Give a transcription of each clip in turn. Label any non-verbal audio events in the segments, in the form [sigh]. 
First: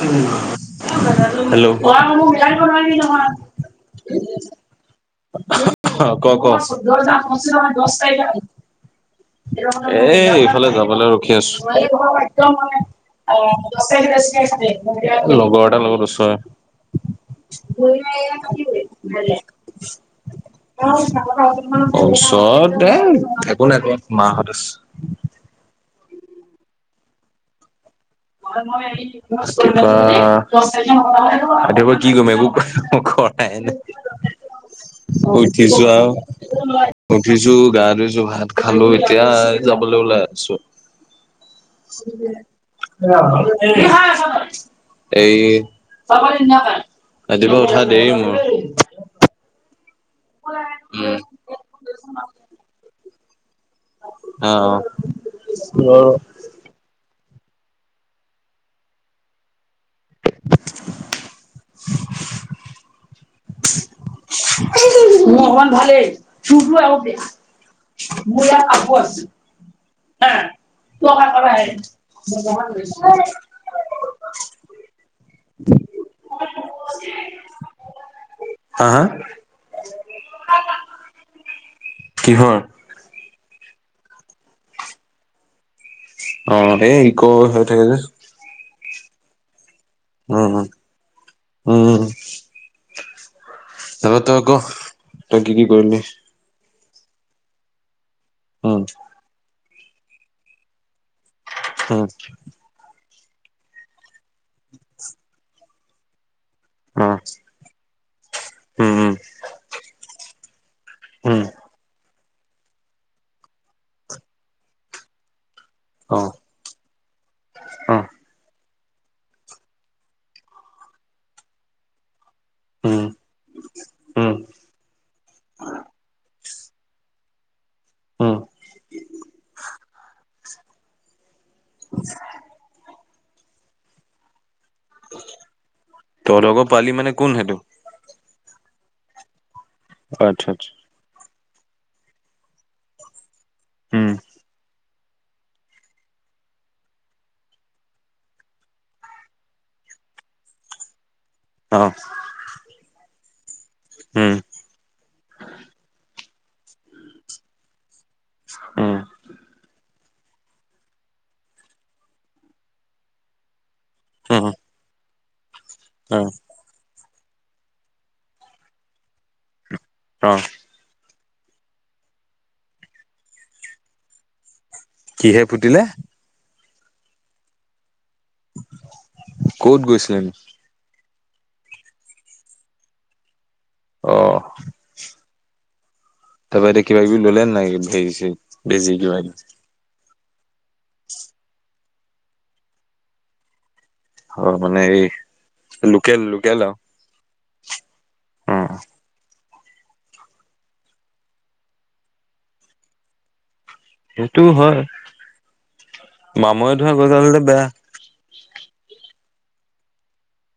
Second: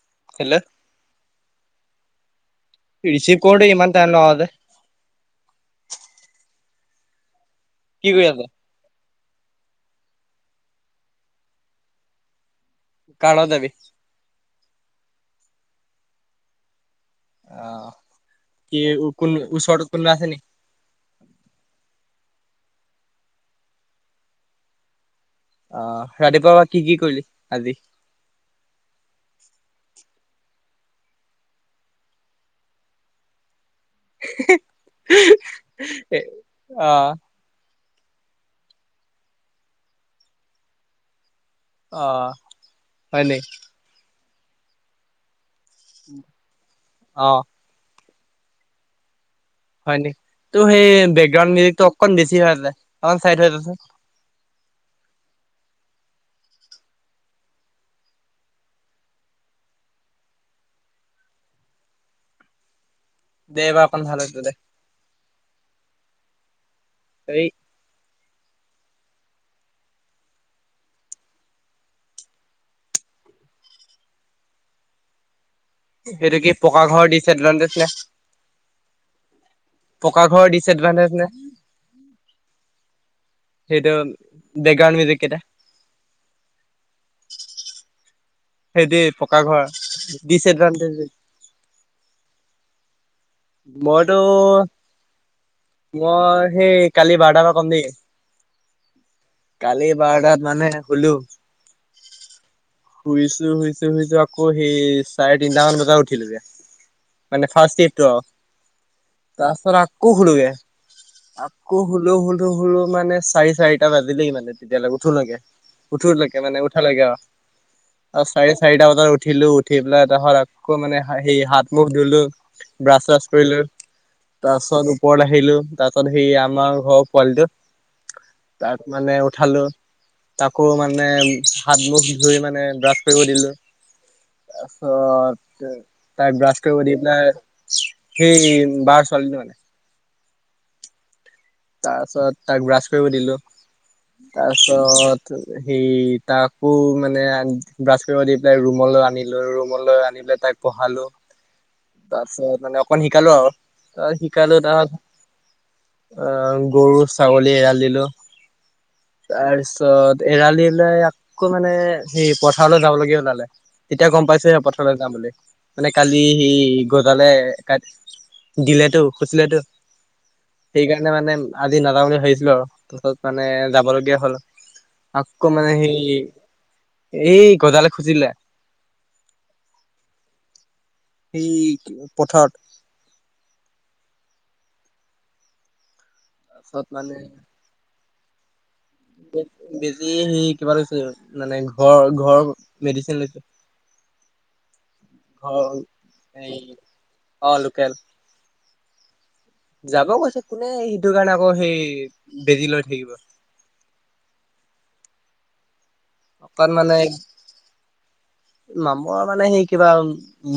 উম হেল মোক বিলাৰিব ৰিচিভ নোৱাৰিলি কৰোতে ইমান টাইম লগাওঁতে নহয় কি কৰি আছ? [unintelligible] এ এইফালে যাবলৈ ৰখি আছো কাৰ লগত যাবি? লগৰ এটাৰ লগত চৰে অ', কি ভ কোন ওচৰত কোনোবা আছে নি? চতে এ একো নাই ক মাহঁতে অ ৰাতিপাবা কি কি কৰিলি আজি আৰু ম ৰাুৱা ৰাতিুৱা কি কম একো ক মোক কৰা নাইনে উঠিছো আৰু এ অ', উঠিছো গা ধুইছো ভাত খালো এতিয়া যাবলৈ ওলাই আছো অ হয় নি? এই ৰাতিপুৱা উঠাত অ', দেমোৰ হয় নেকি ত সেই উম। বেকগাউড মউজিকটো অকন বেছি হৈ অক চাই যোন অ [inaudible] দে বাাপন ভাল ত মহান ভালে শুকলো এ দে এই [unintelligible] [unintelligible] সেইটো কি পকা ঘৰ দিছে দলছ নে হা পকা ঘৰৰ দিছে এডভানটেজ নে কিহৰ [unintelligible] অ এই কো হৈ থাকে যে সেইদি পকা ঘৰ উম ডিচএডভানটেজ। উম উম মইতো তাৰপা তই ক তই কি কি কৰিলি মই সেই কালি বাৰটাৰ পৰা কম দেই উম কালি বাৰটাত মানে খলো [inaudible] শুইছো শুইছো শুইছো আকৌ সেই চাৰে তিনিটাামান বজাত উঠিলোগে অ মানে ফাৰ্ষ্ট ইয়েটো উম উওম তাৰছত আকৌ হুলোগে উম উম আকৌ হল হ স সৰু মানে চাৰি চাৰিটা বাজিলেই মানে তেতিয়ালৈকে উঠো নাগে অ উঠলৈকে মানে উঠাল লৈকে অ অ চাৰেি চাৰিটা বজাত উঠিলো উঠি পেলাই তাহৰত আকৌ মানে হ হাত মুখ ধুলো ব্ৰাছ উম চাছ কৰিলো উম তাৰ পাছত ওপৰত আহিলো তাৰ পাছত আহ আমাৰ ঘৰ পোৱালিটো উম তাৰ মানে উঠালো তাকো মানে হাত মুখ ধুই মানে ড্ৰছ কৰিব দিলো তাৰপাছত তাই তহঁত ব্ৰাছ আকৌ কৰিব পোৱালি দি মানে কোন পেলাই সেইটো সেই বাৰ ছোৱালীজনী মানে আচ্ছা আচ্ছা তাৰ পাছত তাক ব্ৰাছ কৰিব দিলো উম তাৰপিছত সেই তাকো মানে ব্ৰাছ কৰিব দি পেলাই ৰুমলৈ আনিলোঁ ৰুমলৈ আনি পেলাই তাক পঢ়ালো অ তাৰপিছত মানে অকন শিকালো আৰু ত উম শিকালো তাৰছত অ', গৰু ছাগলী এৰাল দিলোঁ। উম। তাৰপিছত, এৰাল দি পেলাই আকৌ মানে এই পথাৰলৈ যাবলগীয়া ওলালে। তেতিয়া গম উম পাইছেহে পথাৰলে যাম বুলি মানে অ কালি হেৰি গজালে কাট দিলেতো খুচিলেতো। অ'। সেইকাৰণে মানে আজি নাযাওঁ বুলি ভাবিছিলোঁ আৰু তাৰপিছত মানে যাবলগীয়া হ'ল। কিহে আকৌ মানে ফুটিলে সেই, এই গজালে খুচি দিলে। ক'ত গৈছিলে? এই পথাৰত। অ'। তাৰপা এতিয়া তাৰপাছত কিবা মানে কিবি ল'লে নাই হেৰি চেৰি, বেজি কিবা কিবি? বেজি সেই কিবা [unintelligible] মানে ঘৰ, ঘৰ মেডিচিন লৈছোঁ। ঘৰ মানে ঘৰ এই লোকেল, এই লোকেল আৰু! অ', লোকেল। অ' যাব কৈছে, কোনে সেইটোৰ কাৰণে আকৌ সেই বেজি লৈ থাকিব! সেইটো হয়, অকণ মামৰে মানে ধৰা গজাল হ'লে বেয়া। মামৰ মানে হেৰি কিবা,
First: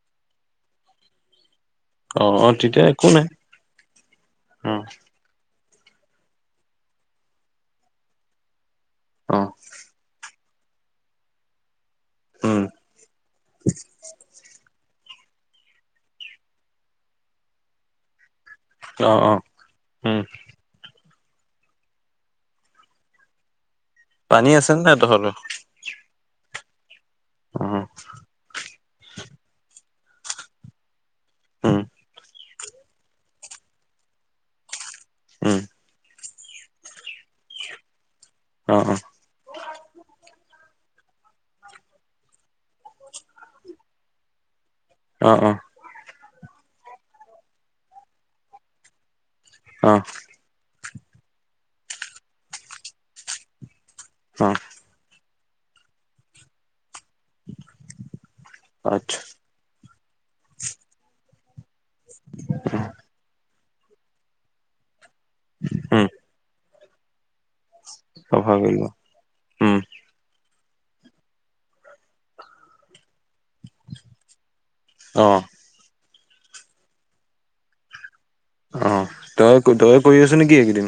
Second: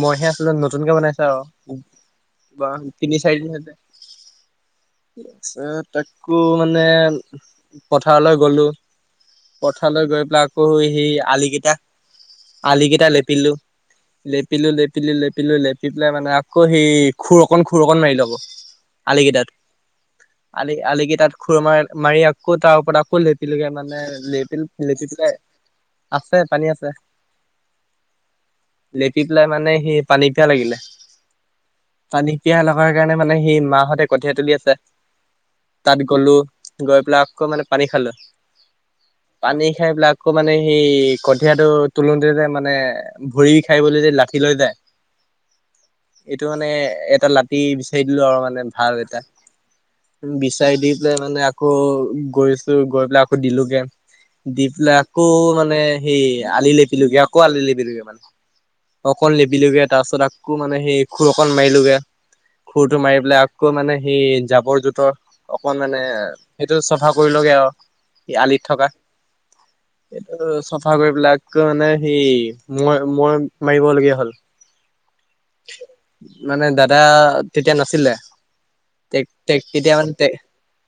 মইহে [unintelligible] নতুনকে বনাইছে আৰু। অ' অ' কিবা তেতিয়া একো তিনি নাই চাইড [unintelligible] অ' [unintelligible] আকৌ মানে পথাৰলৈ গ'লো। অ' পথাৰলৈ গৈ পেলাই আকৌ সেই আলিকিটা উম। আলিকিটা লেপিলোঁ, লেপিলোঁ, লেপি লেপিলো, লেপিলো-লেপি লৈ পেলাই মানে আকৌ সেই খুৰ অকন খুৰ অকণ মাৰিলো আকৌ। অ' অ' আলিকিটাত। উম আলি, আলি কিটাত খুৰ মাৰ- মাৰি আকৌ তাৰ ওপৰত আকৌ লেপিলোগে মানে। পানী আছে নে নাই লেপিল-লেপি তহঁতৰ? পেলাই আছে পানী আছে। উম। লেপি পেলাই মানে সেই পানী পিয়াহ লাগিলে, উম পানী পিয়াহ লগাৰ কাৰণে মানে সেই মাহঁতে কঠিয়াই তুলি আছে। উম। তাত গ'লো, গৈ পেলাই আকৌ মানে পানী খালোঁ। অ', অ'। পানী খাই পেলাই আকৌ মানে সেই কঠিয়াটো তুলো মানে ভৰি খাই বুলি যে লাঠি লৈ যায়। অ', অ'। এইটো মানে এটা লাঠি বিচাৰি দিলোঁ আৰু মানে ভাল এটা। অ'। বিচাৰি দি পেলাই মানে আকৌ গৈছোঁ, গৈ পেলাই আকৌ দিলোঁগে অ' দি পেলাই আকৌ, মানে সেই আলি লেপিলোগে, আকৌ আলি লেপিলগে মানে। আচ্ছা অকণ লেপি পিলোগে তাৰপিছত আকৌ মানে সেই খুৰ অকন মাৰিলোগে খুৰটো মাৰি পেলাই আকৌ মানে সেই জাৱৰ জোথৰ অকনমানে উম সেইটো চাফা কৰিলোগে আৰু। চাফা আলিত কৰি থকা, লোৱা উম সেইটো চফা কৰি পেলাই মানে হেৰি মই -মই মাৰিবলগীয়া হ'ল। অ'। মানে দাদা তেতিয়া নাছিলে। অ' তই টেক-টেক তেতিয়া তই মানে কৰি আছ টেক নেকি এইকেইদিন?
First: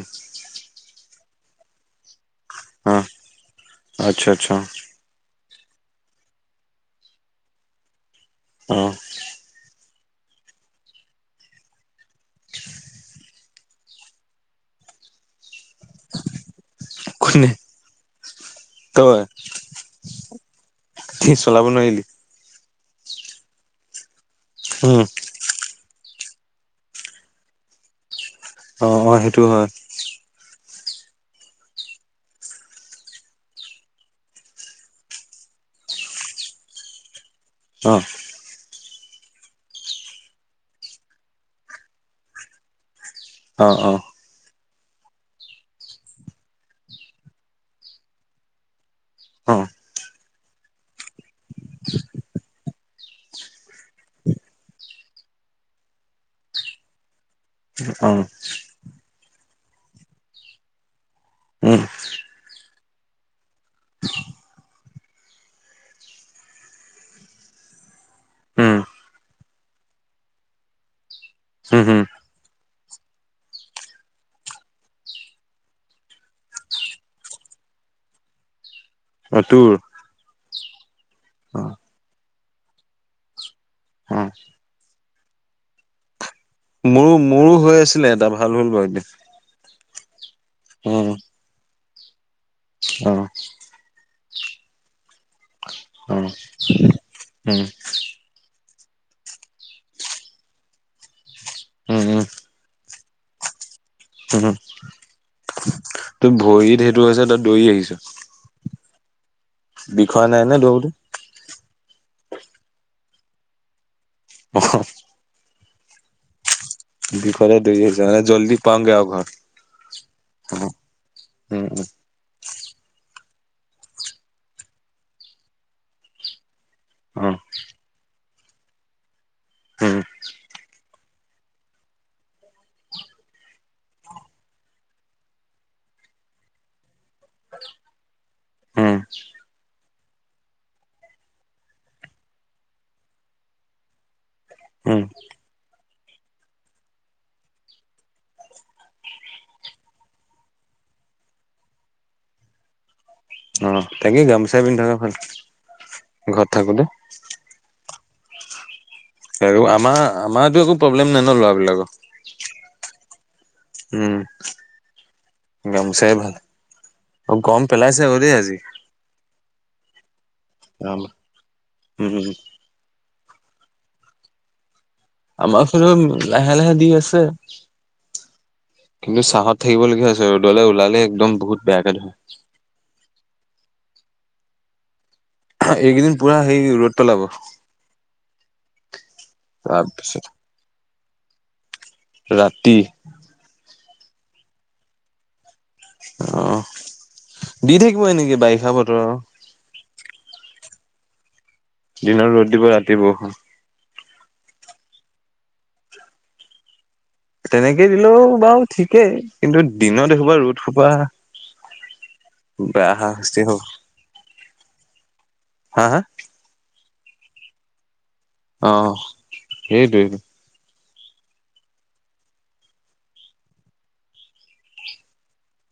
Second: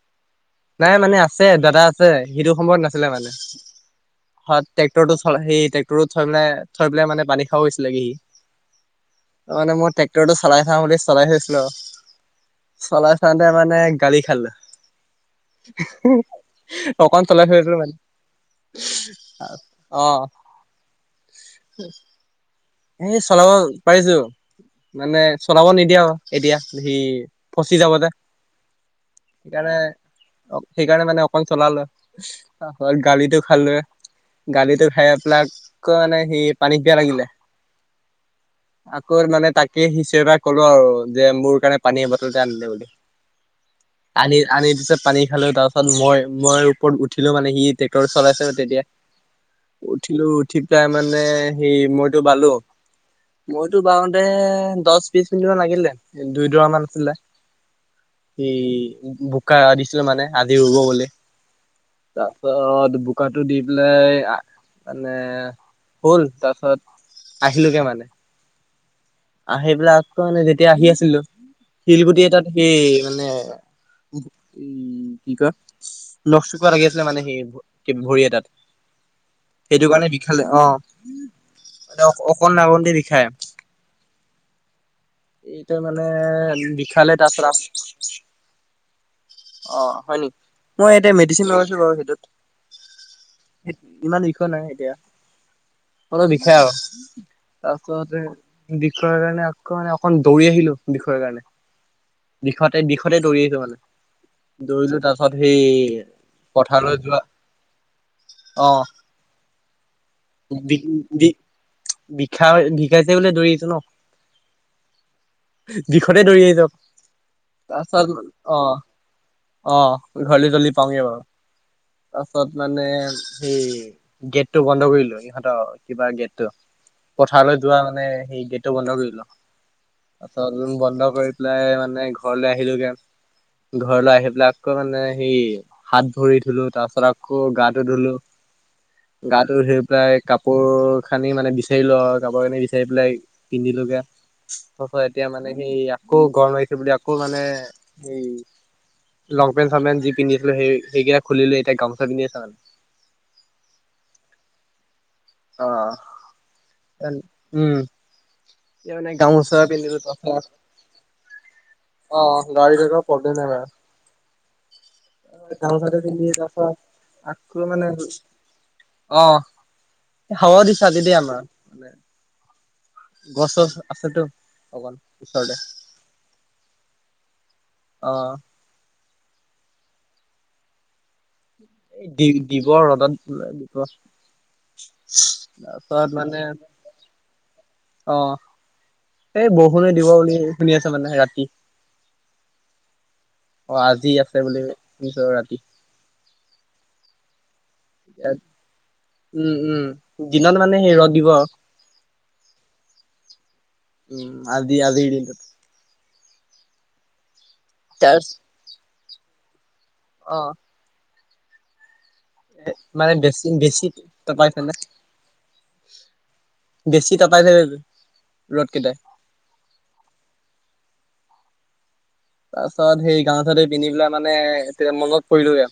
নাই মানে আছে, দাদা আছে সেইটো সময়ত অ' নাছিলে মানে। আচ্ছা আচ্ছা ট্ৰেক্টৰটো সেই ট্ৰেক্টৰৰত থৈ পেলাই, থৈ পেলাই মানে পানী খাব গৈছিলে সি। অ'। তাৰমানে, মই ট্ৰেক্টৰটো চলাই চাওঁ বুলি চলাই চাইছিলোঁ আৰু। চলাই চাওঁতে মানে গালি খালে। অকণ চলাই কোনে থৈছিলোঁ মানে। তই। অ'। কি চলাব নোৱাৰিলি। এ, চলাব পাৰিছোঁ, উম মানে চলাব নিদিয়ে আৰু এতিয়া সি ফচি যাব যে, অ' অ' সেইটো হয় সেইকাৰণে অ' সেইকাৰণে মানে অকন চলালো, [inaudible] গালিটো খালোৱে। গালিটো খাই পেলাই আকৌ মানে সি পানী পিয়া লাগিলে। অ'। আকৌ মানে তাকে সি [unintelligible] পৰা ক'লো আৰু যে মোৰ কাৰণে পানীৰ বটলতে আনি দে বুলি। অ', অ'। আনি আনি পিছে পানী খালোঁ তাৰ পাছত মই মই ওপৰত উঠিলোঁ মানে সি ট্ৰেক্টৰ চলাইছে তেতিয়া। অ উঠিলোঁ উঠি পেলাই মানে, সেই মইটো বালো। মইটো বাৱতে দহ বিশ মিনিটমান লাগিলে, দুই দৰা মান আছিলে। অ'। এই বোকা দিছিল মানে আজি ৰুব বুলি। উম। তাৰ পিছত বোকাটো দি পেলাই আ মানে হ'ল তাৰপিছত আহিলোগে মানে। উম আহি পেলাই আকৌ মানে যেতিয়া আহি আছিলোঁ, হম হম শিলগুটি এটাত সি মানে কি কয় নখ চকা লাগি আছিলে মানে সেই ভৰি এটাত। অ তোৰ সেইটো কাৰণে বিষালে অ' অ মানে অক অকণ [unintelligible] বিষায়। অ এইটা মানে মোৰ বিষালে মোৰো তাৰপিছত হৈ আছিলে এটা ভাল হ'ল বাৰু এতিয়া। অ' হয় নেকি। মই উম এতিয়া মেডিচিন লগাইছোঁ বাৰু সেইটোত। অ'। ইমান বিষয় নাই এতিয়া, অ অলপ বিষয় আৰু। উম অ' [unintelligible] বিষৰ কাৰণে আকৌ মানে অকণ দৌৰি আহিলোঁ বিষৰ কাৰণে। উম বিষতে বিষতে দৌৰি আহিছোঁ মানে। উম উম দৌৰিলো তাৰ পিছত সেই, তোৰ ভৰিত সেইটো পথাৰলৈ যোৱা। হৈছে তই দৌৰি আহিছ বিষোৱা নাই নে অ' দৌৰোতে বি-বি বিষা গিষাইছে বুলি দৌৰি আহিছোঁ ন'। [unintelligible] দিষতে দৌৰি আহি [unintelligible] বিষতে দৌৰি আহিছোঁ মানে জল্দি পাওঁগে আৰু ঘৰত। অ' ঘৰলৈ জ্বলদি পাওঁয়েই বাৰু। উম তাৰপাছত মানে সেই গেটটো বন্ধ কৰি দিলোঁ ইহঁতৰ কিবা গেটটো। উম অ পথাৰলৈ যোৱা মানে সেই গেটটো বন্ধ কৰিলোঁ, উম তাৰপাছত [unintelligible] বন্ধ কৰি [unintelligible] মানে ঘৰলৈ আহিলোগে। ঘৰলৈ আহি পেলাই মানে সেই হাত ভৰি ধুলোঁ তাৰ পিছত আকৌ গাটো ধুলোঁ। উম গাটো ধুই পেলাই কাপ কাপোৰ খানি মানে বিচাৰিলোঁ আৰু কাপোৰ খানি বিচাৰি পেলাই পিন্ধিলোগে। উম এতিয়া মানে সেই আকৌ গৰম মাৰিছে বুলি আকৌ মানে সেই লংপেন্ট চংপেন্ট যি পিন্ধিছিলোঁ সেই সেইকেটা খুলিলোঁ এতিয়া গামচা পিন্ধি আছু মানে। অ' তাকে গামোচা পিন্ধাকে ভাল। ঘৰত থাকোতে অ' উম, এতিয়া মানে আৰু গামচা আমাৰ পিন্ধিলোঁ আমাৰতো একো প্ৰব্লেম নাই ন ল'ৰাবিলাকৰ তাৰপাছত অ' গাড়ীৰ একো প্ৰব্লেম নাই বাৰু। উম, গামোচাটো গামোচাই পিন্ধি ভাল তাৰপাছত অ' আকৌ গৰম মানে পেলাইছে বাৰু দেই আজি। অ। হাৱা দিছা দি উম দেই আমাৰ মানে উম গছ চছ আছেতো অকন আমাৰ ফালেও লাহে লাহে দি আছে। অ। কিন্তু চাহত থাকিবলগীয়া হৈছে ৰ'দলে ওলালে একদম বহুত বেয়াকে এই ধৰে দি দিব ৰ'দত দিব তাৰপাছত এইকেইদিন পুৰা মানে সেই ৰ'দ পেলাব। অ এই বৰষুণে দিব তাৰপিছত বুলি শুনি আছো মানে ৰাতি। ৰাতি অ আজি আছে বুলি শুনিছোঁ ৰাতি। অ দি থাকিব এনেকে বাৰিষা বতৰ আৰু উম উম দিনত মানে সেই ৰ'দ দিব। দিনত ৰ'দ দিব ৰাতি বৰষুণ। আজি আজিৰ দিনটো তেনেকে দিলেও বাৰু ঠিকেই কিন্তু দিনত এইসোপা অ' ৰ'দ সোপা বেয়া মানে হাৰাশাস্তি বেছি হ'ব বেছি তপাইছে নে হা হা বেছি তপাইছে অ সেইটোৱেতো তাৰ পাছত সেই গাঁও [unintelligible] পিন্ধি পেলাই মানে মনত পুৰিলো আৰু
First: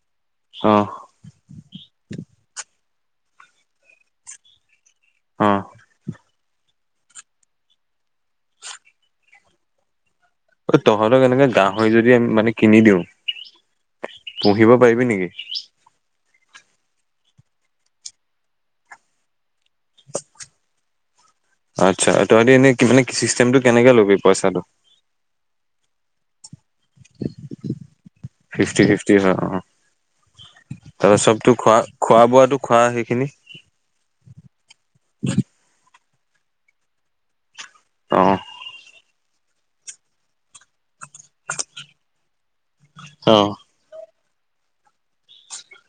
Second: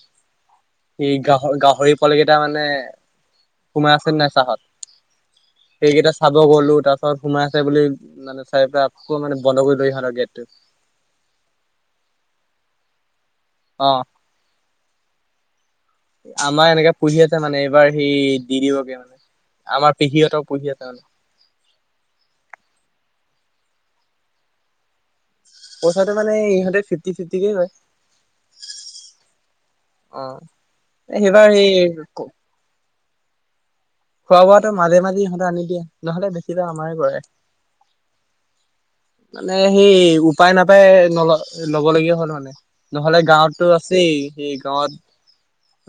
অ। এই গাহৰি গাহৰি পোৱালি কেইটা মানে সোমাই আছে নাই চাহত? অ সেইকেইটা চাব গলো তাৰ পিছত সোমাই আছে বুলি মানে চাই পেলাই আকৌ মানে বন্ধ কৰি থৈ আহিলোঁ আৰু গেটটো ঐ তহঁতক এনেকে গাহৰি যদি আমি মানে কিনি দিওঁ অ। পুহিব পাৰিবি নিকি? আমাৰ এনেকে পুহি আছে মানে এইবাৰ সেই দি‌ দিবগে মানে আমাৰ পেহীহঁতৰ পুহি আছে মানে আচ্ছা তহঁতি এনে কি মানে কি চিষ্টেমটো কেনেকে ল'বি পইচাটো? পইচাটো মানে ইহঁতে ফিফটি ফিফটিকেই কয়। ফিফটি ফিফটি হয় অ অ তাৰপা সেইবাৰ চবতো সেই খোৱা খোৱা বোৱাটো খোৱা সেইখিনি? খোৱা বোৱাটো মাজে মাজে ইহঁতে আনি দিয়ে নহ'লে বেছি আমাৰে খুৱাই। অ মানে সেই উপায় নাপায় নল ল'ব লগীয়া হ'ল মানে নহ'লে অ গাঁৱতো সি সেই গাঁৱত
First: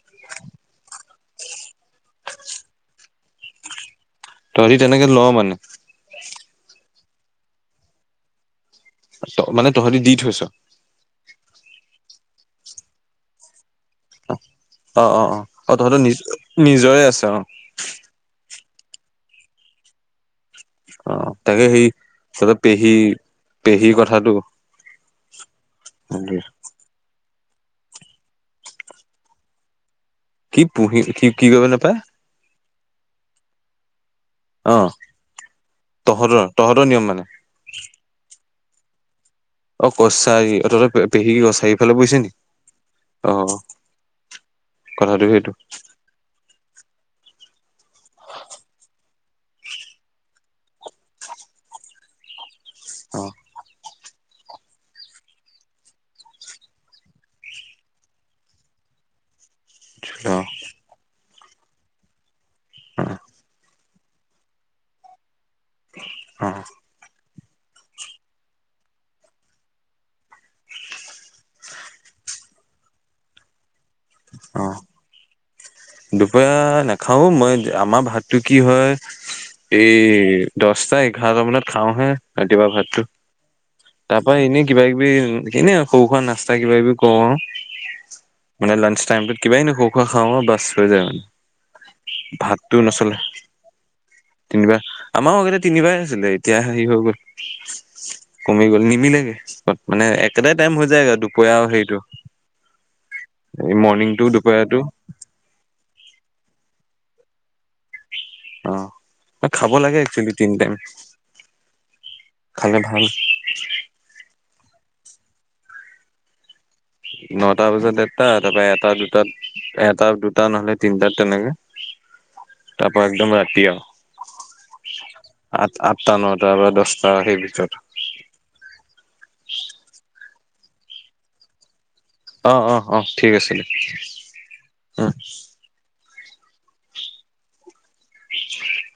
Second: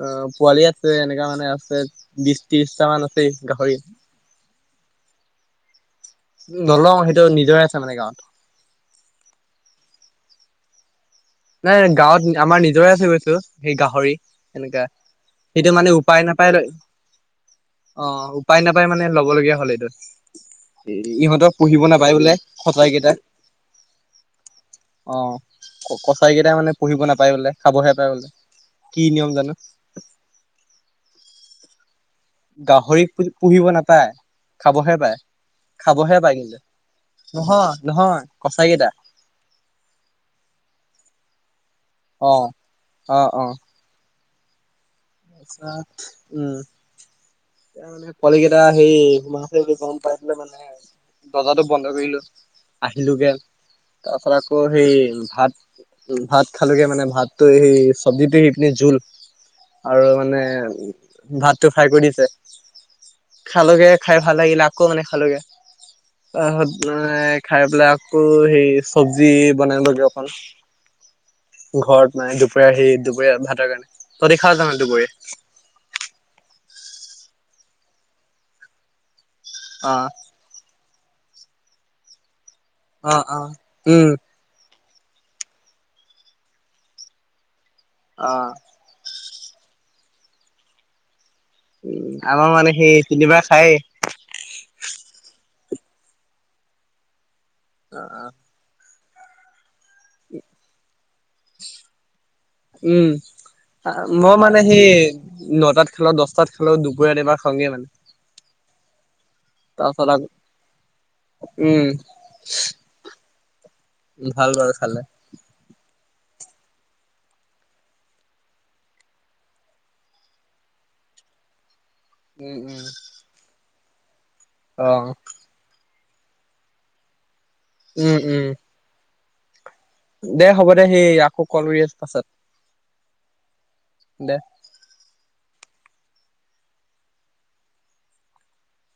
অ পোৱালি আছে এনেকা মানে আছে বিশ, ত্ৰিশটা মান আছে গাহৰি তহঁতি তেনেকে ল' মানে নলওঁ সেইটো নিজৰে আছে মানে গাঁৱত ত মানে তহঁতি দি থৈছ নাই গাঁৱত আমাৰ নিজৰে আছে কৈছো সেই গাহৰি এনেকা অ অ অ অ সেইটো মানে তহঁতৰ নিজ উপায় নাপায় লৈ নিজৰে আছে অ অ উপায় নাপায় মানে ল'বলগীয়া হ'ল এইটোত। এ অ ইহঁতৰ তাকে পুহিব সেই নাপায় বোলে তহঁতৰ কছাৰী পেহী কেইটা পেহী কথাটো অ কছাৰী কেইটাই মানে পু়হিব নাপায় বোলে খাবহে পায় বোলে কি নিয়ম জানো কি পুহি কি কি কৰিব নাপায় গাহৰিক পুহিব নাপায় অ খাবহে পাই খাবহে পায় তহঁতৰ তহঁতৰ নিয়ম মানে নহয় নহয় কছাৰী কেইটা অ কছাৰী অ তহঁতৰ পেহী কছাৰী ঘৰলে পৰিছে অ নেকি অ কথাটো সেইটো উম এতিয়া মানে পোৱালী কেইটা হেই [unintelligible] বুলি গম পাই মানে দৰ্জাটো বন্ধ কৰিলো অ আহিলোগে তাৰপাছত আকৌ সেই ভাত ভাত খালোগে মানে ভাতো সেই চব্জিটো সেইখিনি জোল আৰু অ মানে ভাতটো ফ্ৰাই কৰি দিছে। আহ। লোগে খাই ভাল লাগিলে আকৌ মানে খালোগে, অ [unintelligible] খাই পেলাই আকৌ হে চব্জি বনালোগে অকণ। ঘৰত মানে দুপৰীয়া সি দুপৰীয়া ভাতৰ, কাৰণে তহতি খা অ জানো দুপৰীয়া? দুপৰীয়া নাখাও মই আমাৰ ভাতটো কি হয় অ এই দশটা এঘাৰটা মানত খাওঁহে ৰাতিপুৱা ভাত। আ আ, উম। হয় এনে কিবা কিবি এনে সৰু খুৰা নাস্তা কিবা কিবি কওঁ আৰু। অ মানে লাঞ্চ টাইমটোত কিবাই ন খও খোৱা খাওঁ আৰু বাছ হৈ যায় মানে। আমাৰ মানে ভাতটো সেই নচলে তিনিবাৰ খায়। তিনিবাৰ, আমাৰ আগতে তিনিবাৰে আছিলে এতিয়া হেৰি হৈ গ'ল। অ'। কমি গ'ল নিমিলেগেত মানে একেটাই টাইম হৈ যায়গে আৰু দুপৰীয়া আৰু হেৰিটো। উম, মৰ্ণিংটো মই মানে দুপৰীয়াটো সেই নটাত খেলা দহটাত খেলোও দুপৰাত এবাৰ খাওঁগে মানে। অ খাব তাৰ লাগে ফল, একচুৱেলি তিনি টাইম উম। খালে ভাল উ ভাল বাল খালে। নটা বজাত দেৰটা তাৰপৰা এটা দুটাত। এটা দুটা নহলে তিনটাত তেনেকে উম উম তাৰ পৰা একদম ৰাতি আৰু। অ'। আঠ-আঠটা নটা বা দছটা সেই ভিতৰত। উম উম। দে হ'ব দে সেই আকৌ কল কৰি আছোঁ। অ', অ', অ', ঠিক আছিলে। দে। [inaudible]